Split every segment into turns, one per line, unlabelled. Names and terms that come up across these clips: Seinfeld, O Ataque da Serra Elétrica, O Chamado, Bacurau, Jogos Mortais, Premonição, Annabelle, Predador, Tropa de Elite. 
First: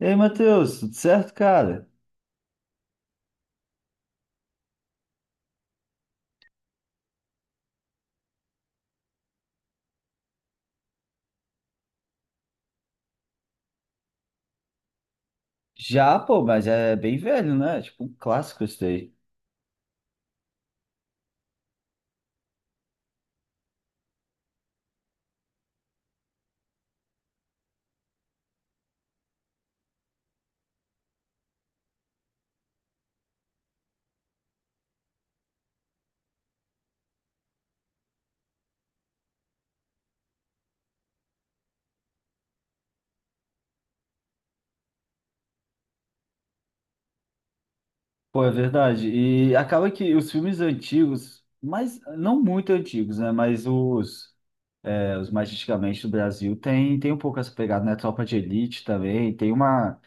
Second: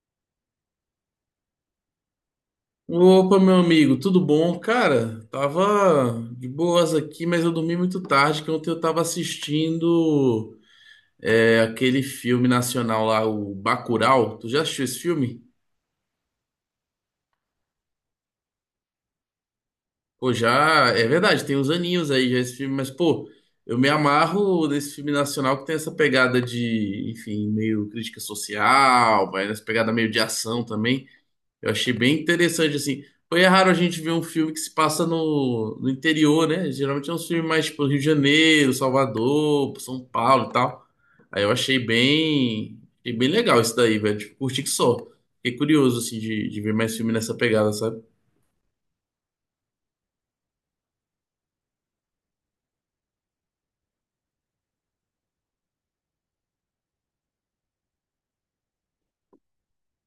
E aí, Matheus, tudo certo, cara?
Opa, meu amigo, tudo bom? Cara, tava de boas aqui, mas eu dormi muito tarde, que ontem eu tava assistindo aquele filme nacional lá, o Bacurau. Tu já assistiu esse filme?
Já, pô, mas é bem velho, né? Tipo, um clássico esse daí.
Pô, já, é verdade, tem uns aninhos aí já esse filme, mas pô, eu me amarro nesse filme nacional que tem essa pegada de, enfim, meio crítica social, vai nessa pegada meio de ação também. Eu achei bem interessante, assim. Foi raro a gente ver um filme que se passa no interior, né? Geralmente é um filme mais tipo Rio de Janeiro, Salvador, São Paulo e tal. Aí eu achei bem legal isso daí, velho. Tipo, curti que só. Fiquei curioso, assim, de ver mais filme nessa pegada, sabe?
Pô, é verdade. E acaba que os filmes antigos, mas não muito antigos, né? Mas os mais antigamente do Brasil tem um pouco essa pegada, né? Tropa de Elite também,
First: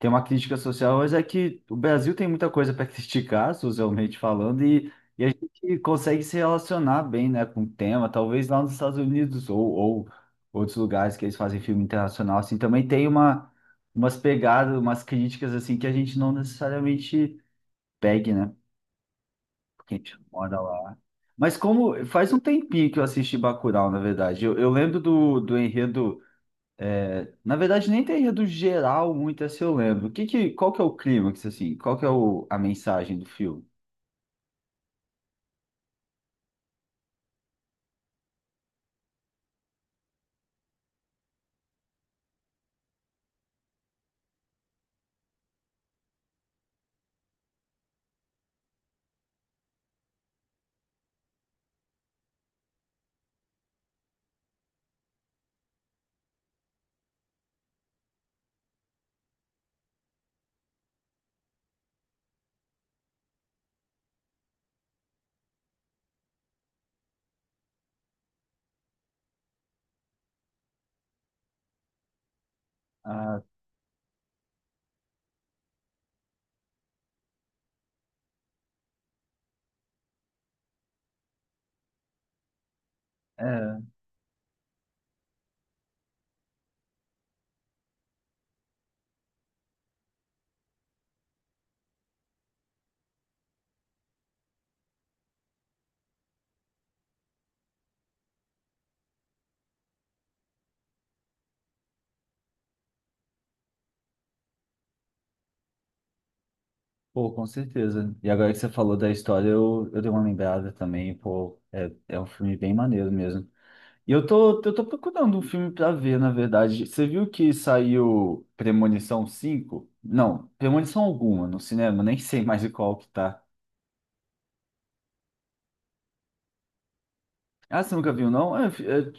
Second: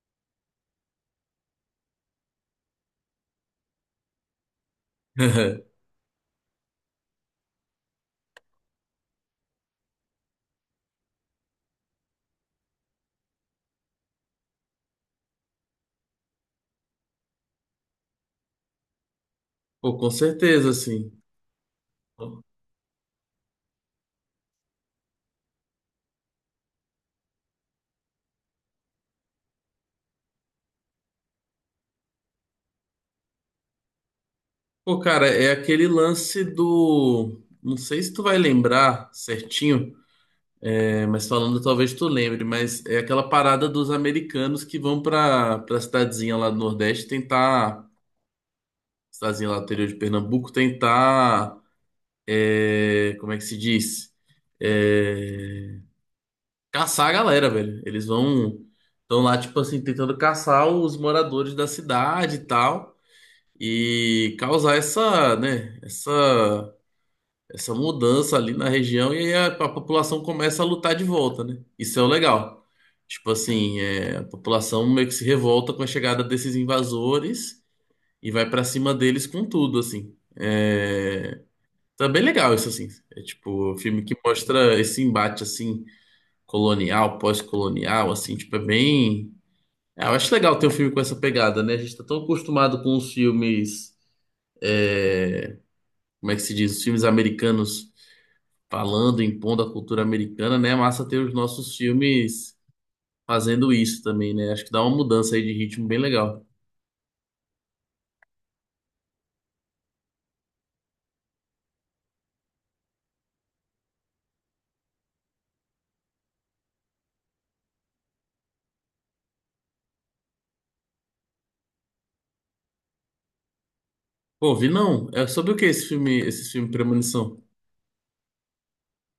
Tem uma crítica social, mas é que o Brasil tem muita coisa para criticar, socialmente falando, e a gente consegue se relacionar bem, né, com o tema. Talvez lá nos Estados Unidos ou outros lugares que eles fazem filme internacional, assim, também tem umas pegadas, umas críticas, assim, que a gente não necessariamente pegue, né, porque
Pô,
a
com
gente mora
certeza,
lá.
assim.
Mas como faz um tempinho que eu assisti Bacurau, na verdade. Eu lembro do enredo na verdade, nem teria do geral muito essa eu lembro. Qual que é o clímax, assim? Qual que é a mensagem do filme?
Pô, cara, é aquele lance do. Não sei se tu vai lembrar certinho. É, mas falando, talvez tu lembre, mas é aquela parada dos americanos que vão pra para cidadezinha lá do Nordeste tentar, cidadezinha lá do interior de Pernambuco, tentar, como é que se diz? É, caçar a galera, velho. Eles vão, estão lá, tipo assim, tentando caçar os moradores da cidade e tal, e causar essa, né, essa mudança ali na região e aí a população começa a lutar de volta, né? Isso é o legal. Tipo
Ah,
assim, é, a população meio que se revolta com a chegada desses invasores e vai pra cima deles com tudo, assim. É, tá bem legal isso, assim. É tipo um
é.
filme que mostra esse embate, assim, colonial, pós-colonial, assim, tipo, é bem... É, eu acho legal ter um filme com essa pegada, né? A gente tá tão acostumado com os filmes... é, como é que se diz? Os filmes americanos falando, impondo a cultura americana, né? É massa ter os nossos filmes fazendo isso também, né? Acho que dá uma mudança aí de ritmo bem legal.
Pô, com certeza. E agora que você falou da história, eu dei uma lembrada também. Pô, é um filme bem maneiro mesmo. E eu tô procurando um filme pra ver, na verdade. Você viu que saiu Premonição cinco? Não, Premonição alguma no cinema, nem sei mais de qual que tá.
Pô, vi não. É sobre o que esse filme Premonição?
Ah, você nunca viu, não? É,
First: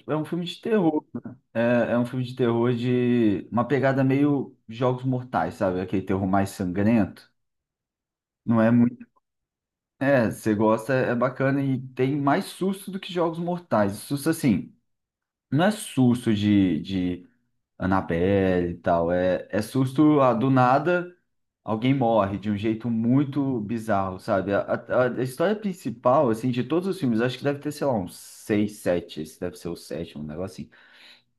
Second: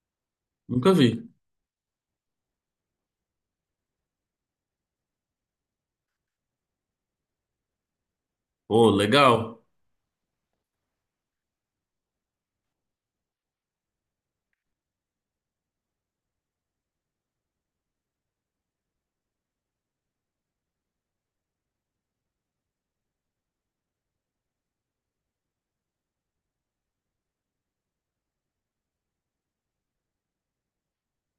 é é um filme de
Nunca
terror.
vi.
É um filme de terror de uma pegada meio Jogos Mortais, sabe? Aquele terror mais sangrento. Não é
Pô,
muito.
legal.
É, você gosta, é bacana e tem mais susto do que Jogos Mortais. Susto assim, não é susto de Annabelle e tal. É susto ah, do nada, alguém morre de um jeito muito bizarro, sabe? A história principal, assim, de todos os filmes, acho que deve ter, sei lá, uns seis, sete. Esse deve ser o sétimo, um negócio assim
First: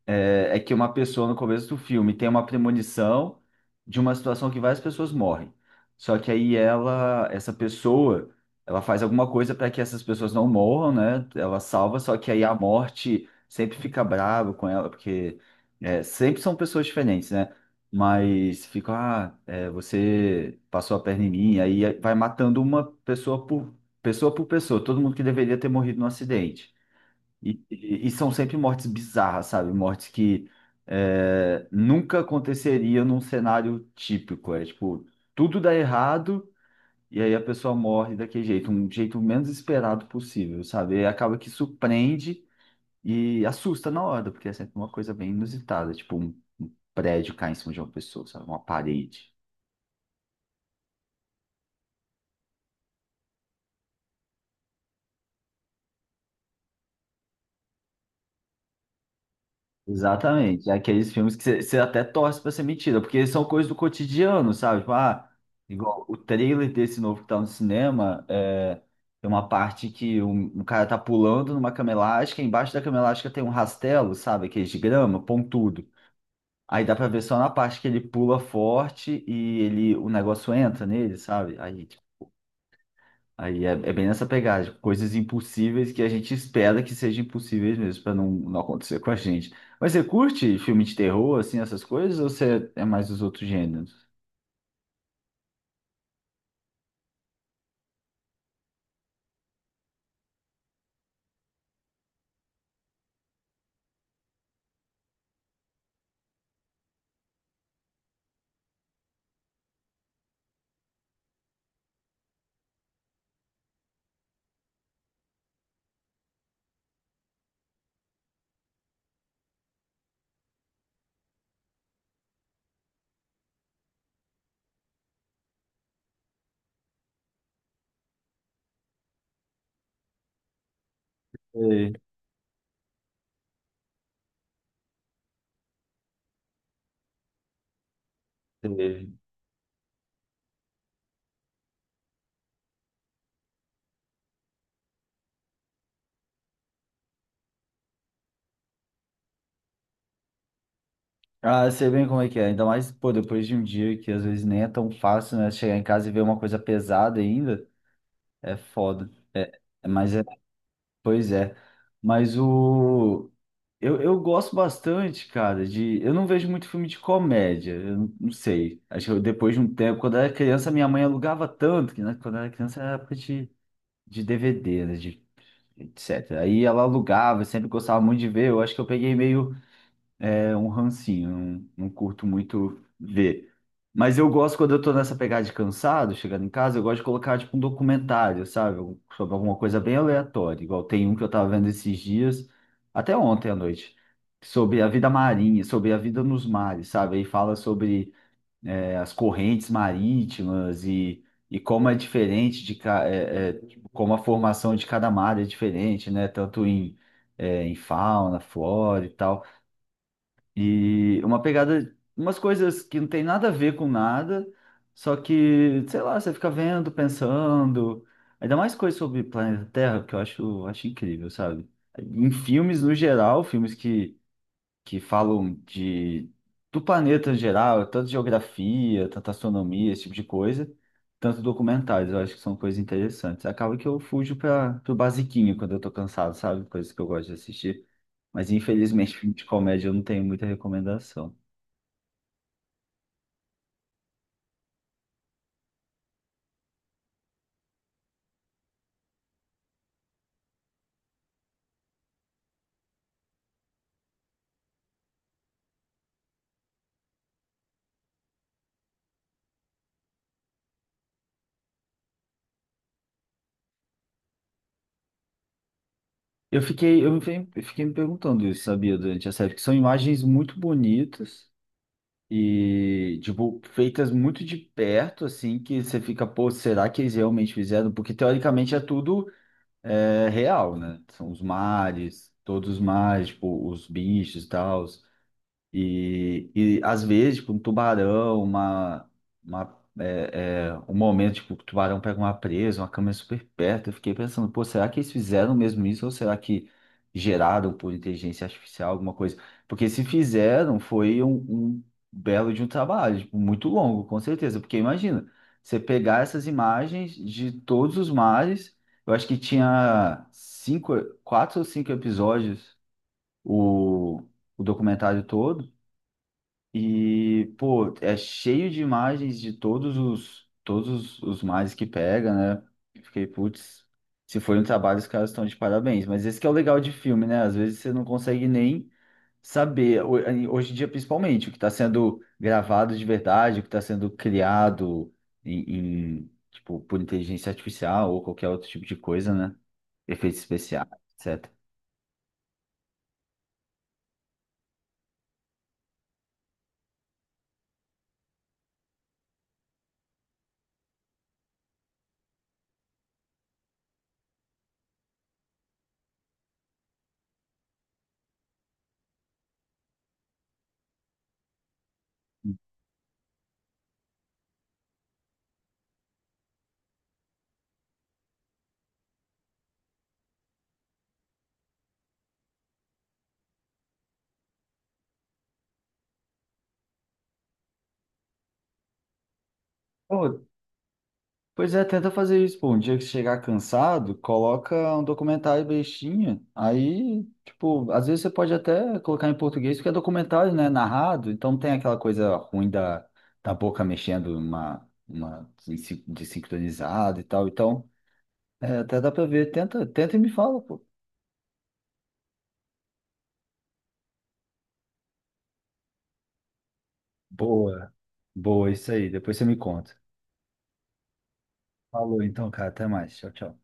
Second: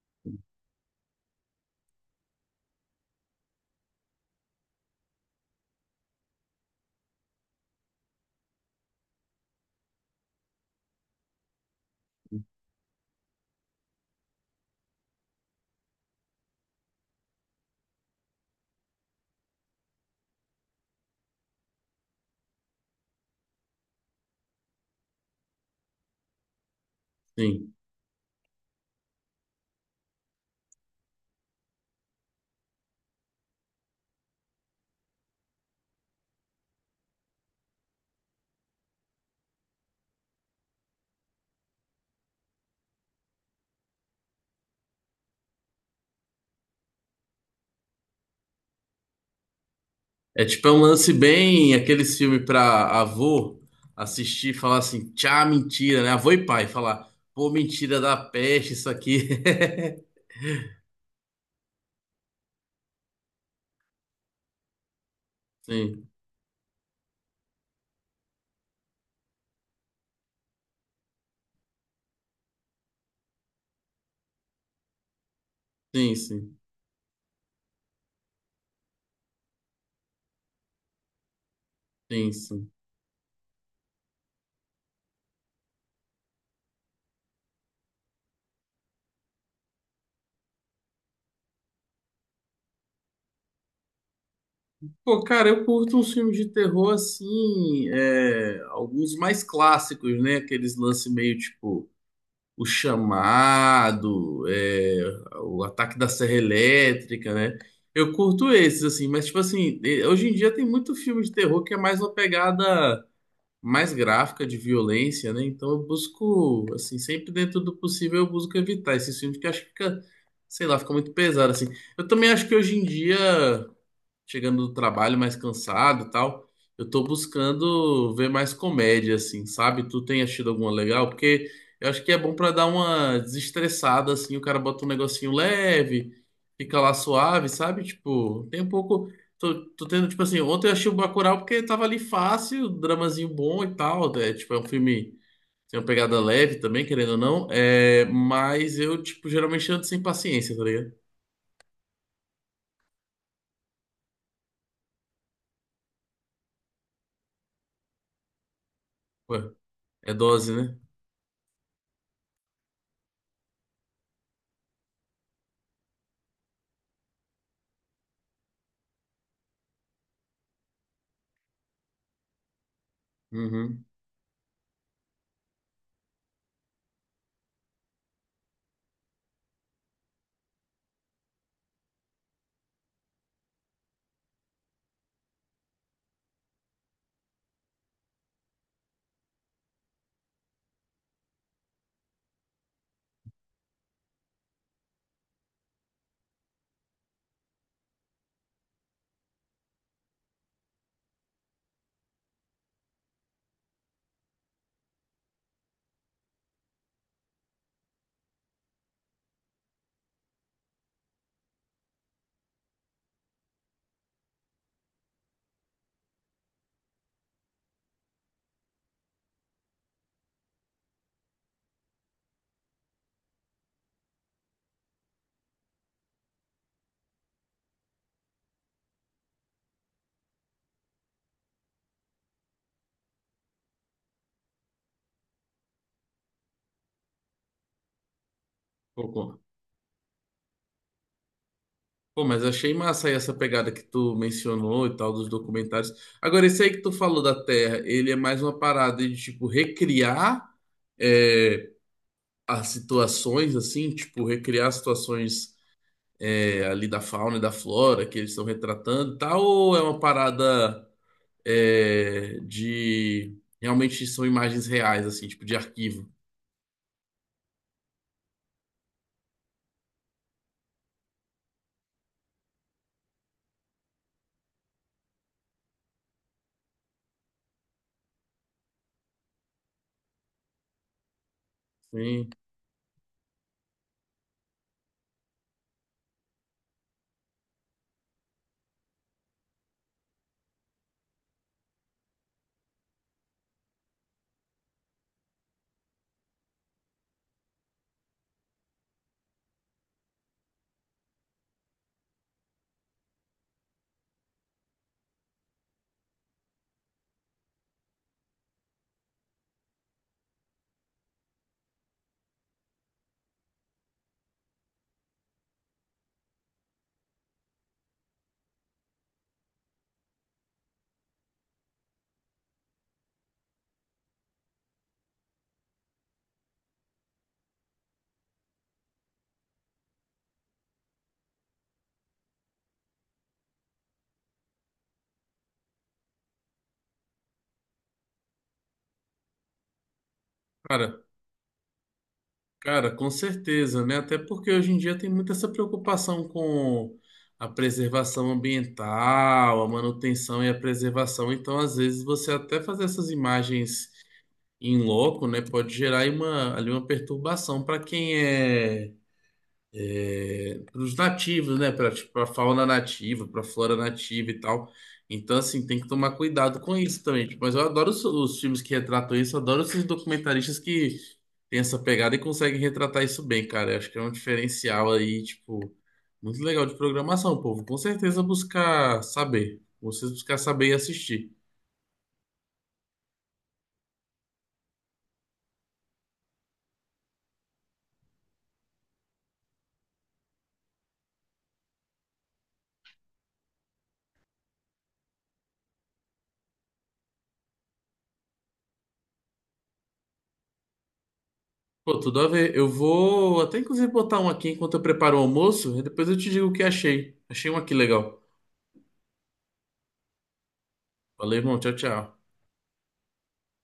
é que uma pessoa no começo do filme tem uma premonição de uma situação que várias pessoas morrem. Só que aí ela, essa pessoa, ela faz alguma coisa para que essas pessoas não morram, né? Ela salva, só que aí a morte sempre fica brava com ela, porque sempre são pessoas diferentes, né? Mas fica, ah, é, você passou a perna em mim, aí vai matando uma pessoa por pessoa por pessoa, todo mundo que deveria ter morrido no acidente. E,
Sim.
e são sempre mortes bizarras, sabe? Mortes que nunca aconteceria num cenário típico. É tipo, tudo dá errado e aí a pessoa morre daquele jeito, um jeito menos esperado possível, sabe? E acaba que surpreende e assusta na hora, porque é sempre uma coisa bem inusitada, tipo um prédio cair em cima de uma pessoa, sabe? Uma parede.
É tipo é um lance bem aqueles filmes pra avô assistir e falar assim, tchá, mentira, né? Avô e pai falar, pô, mentira da peste, isso aqui.
Exatamente. É aqueles filmes que você até torce pra ser mentira, porque são coisas do cotidiano, sabe? Tipo, ah, igual
Sim,
o trailer desse novo que tá no cinema, é, tem uma parte que um cara tá pulando numa cama elástica, embaixo da cama elástica tem um rastelo, sabe? Aqueles de grama, pontudo.
sim, sim,
Aí dá pra ver só na parte que ele pula forte e ele, o negócio entra nele, sabe? Aí,
sim, sim.
Aí é bem nessa pegada, tipo, coisas impossíveis que a gente espera que sejam impossíveis mesmo, pra não acontecer com a gente. Mas você curte filme de terror, assim, essas coisas, ou você é mais dos outros gêneros?
Pô, cara, eu curto uns filmes de terror assim, é, alguns mais clássicos, né? Aqueles lances meio tipo O Chamado, é, O Ataque da Serra Elétrica, né? Eu curto esses, assim, mas tipo assim, hoje em dia tem muito filme de terror que é mais uma pegada mais gráfica de violência, né? Então eu busco, assim, sempre dentro do possível eu busco evitar esses filmes que eu acho que fica, sei lá, fica muito pesado, assim. Eu também acho que hoje em dia chegando do trabalho mais cansado e tal. Eu tô buscando ver mais comédia, assim, sabe? Tu tem achado alguma legal? Porque eu
Sei,
acho que é bom pra dar uma desestressada, assim, o cara bota um negocinho leve, fica lá suave, sabe? Tipo, tem um
sei.
pouco. Tô tendo, tipo assim, ontem eu achei o Bacurau porque tava ali fácil, dramazinho bom e tal. É, tipo, é um filme. Tem uma pegada leve também, querendo ou não. É, mas eu, tipo, geralmente ando sem paciência, tá ligado?
Ah, sei bem como é que é. Ainda mais, pô, depois de um dia que às vezes nem é tão fácil, né? Chegar em casa e ver uma coisa pesada ainda, é foda.
Ué, é
Mas é
dose, né?
Pois é, mas eu gosto bastante, cara, de eu não vejo muito filme de comédia, eu não sei. Acho que eu, depois de um tempo, quando eu era criança, minha mãe alugava tanto, que né, quando eu era criança era época de,
Uhum.
de DVD, né, de etc. Aí ela alugava, eu sempre gostava muito de ver. Eu acho que eu peguei meio um rancinho, não curto muito ver. Mas eu gosto quando eu tô nessa pegada de cansado, chegando em casa, eu gosto de colocar tipo um documentário, sabe? Sobre alguma coisa bem aleatória. Igual tem um que eu tava vendo esses dias, até ontem à noite, sobre a vida marinha, sobre a vida nos mares, sabe? Aí fala sobre as correntes marítimas e como é diferente de ca- é, é, tipo, como a formação de cada mar é diferente, né? Tanto em fauna, flora e tal. E uma pegada, umas coisas que não tem nada a ver com nada, só que, sei lá, você fica vendo, pensando. Ainda mais coisas sobre planeta Terra, que eu acho, acho incrível, sabe? Em filmes no geral, filmes que falam de, do planeta em geral, tanto geografia, tanto astronomia, esse tipo de coisa, tanto documentários, eu acho que são coisas interessantes. Acaba que eu fujo para o basiquinho quando eu tô cansado, sabe? Coisas que eu gosto de assistir. Mas infelizmente filme
Pô,
de comédia eu não tenho muita recomendação.
Pô, mas achei massa aí essa pegada que tu mencionou e tal dos documentários. Agora, esse aí que tu falou da Terra, ele é mais uma parada de, tipo, recriar é, as situações, assim, tipo, recriar as situações ali da fauna e da flora que eles estão retratando e tal, ou é uma parada de... Realmente são imagens reais, assim, tipo, de arquivo?
Eu fiquei me perguntando isso, sabia, durante a série, porque são imagens muito bonitas e, tipo, feitas muito de perto, assim, que você fica, pô, será que eles realmente fizeram? Porque teoricamente é tudo real, né? São os
Sim.
mares, todos os mares, tipo, os bichos e tal. E às vezes, tipo, um tubarão, um momento, tipo, o tubarão pega uma presa, uma câmera super perto. Eu fiquei pensando, pô, será que eles fizeram mesmo isso ou será que geraram por inteligência artificial alguma coisa? Porque se fizeram, foi um, um belo de um trabalho, tipo, muito longo, com certeza. Porque imagina, você pegar essas imagens de todos os mares, eu acho que tinha cinco, quatro ou cinco episódios o, o documentário todo. E, pô, é cheio de imagens de todos os mares que pega, né? Eu fiquei, putz, se foi um trabalho, os caras estão de parabéns. Mas esse que é o legal de filme, né? Às vezes você não consegue nem saber, hoje em dia principalmente, o que está sendo gravado de verdade, o que está sendo criado em, tipo, por inteligência artificial ou qualquer outro tipo de coisa, né? Efeitos especiais,
cara
etc.
Cara, com certeza, né? Até porque hoje em dia tem muita essa preocupação com a preservação ambiental, a manutenção e a preservação. Então, às vezes, você até fazer essas imagens em loco, né, pode gerar aí uma, ali uma perturbação para quem é para os nativos, né? Para tipo, pra fauna nativa, para a flora nativa e tal. Então, assim, tem que tomar cuidado com isso também. Tipo, mas eu adoro os filmes que retratam isso, eu adoro esses documentaristas que têm essa pegada e conseguem retratar isso bem, cara. Eu acho que é um diferencial aí, tipo, muito legal de programação, povo. Com certeza buscar saber. Vocês buscar saber e assistir.
Pois é, tenta fazer isso, pô. Um dia que você chegar cansado, coloca um documentário bestinha. Aí, tipo, às vezes você pode até colocar em português, porque é documentário, né? Narrado, então não tem aquela coisa ruim da, da boca mexendo uma desincronizada e tal. Então, até dá pra ver. Tenta, tenta e me fala, pô.
Pô, tudo a ver. Eu vou até inclusive botar um aqui enquanto eu preparo o almoço, e depois eu te digo o que achei. Achei um aqui
Boa,
legal.
boa, isso aí. Depois você me conta.
Valeu, irmão. Tchau,
Falou
tchau.
então, cara. Até mais. Tchau, tchau.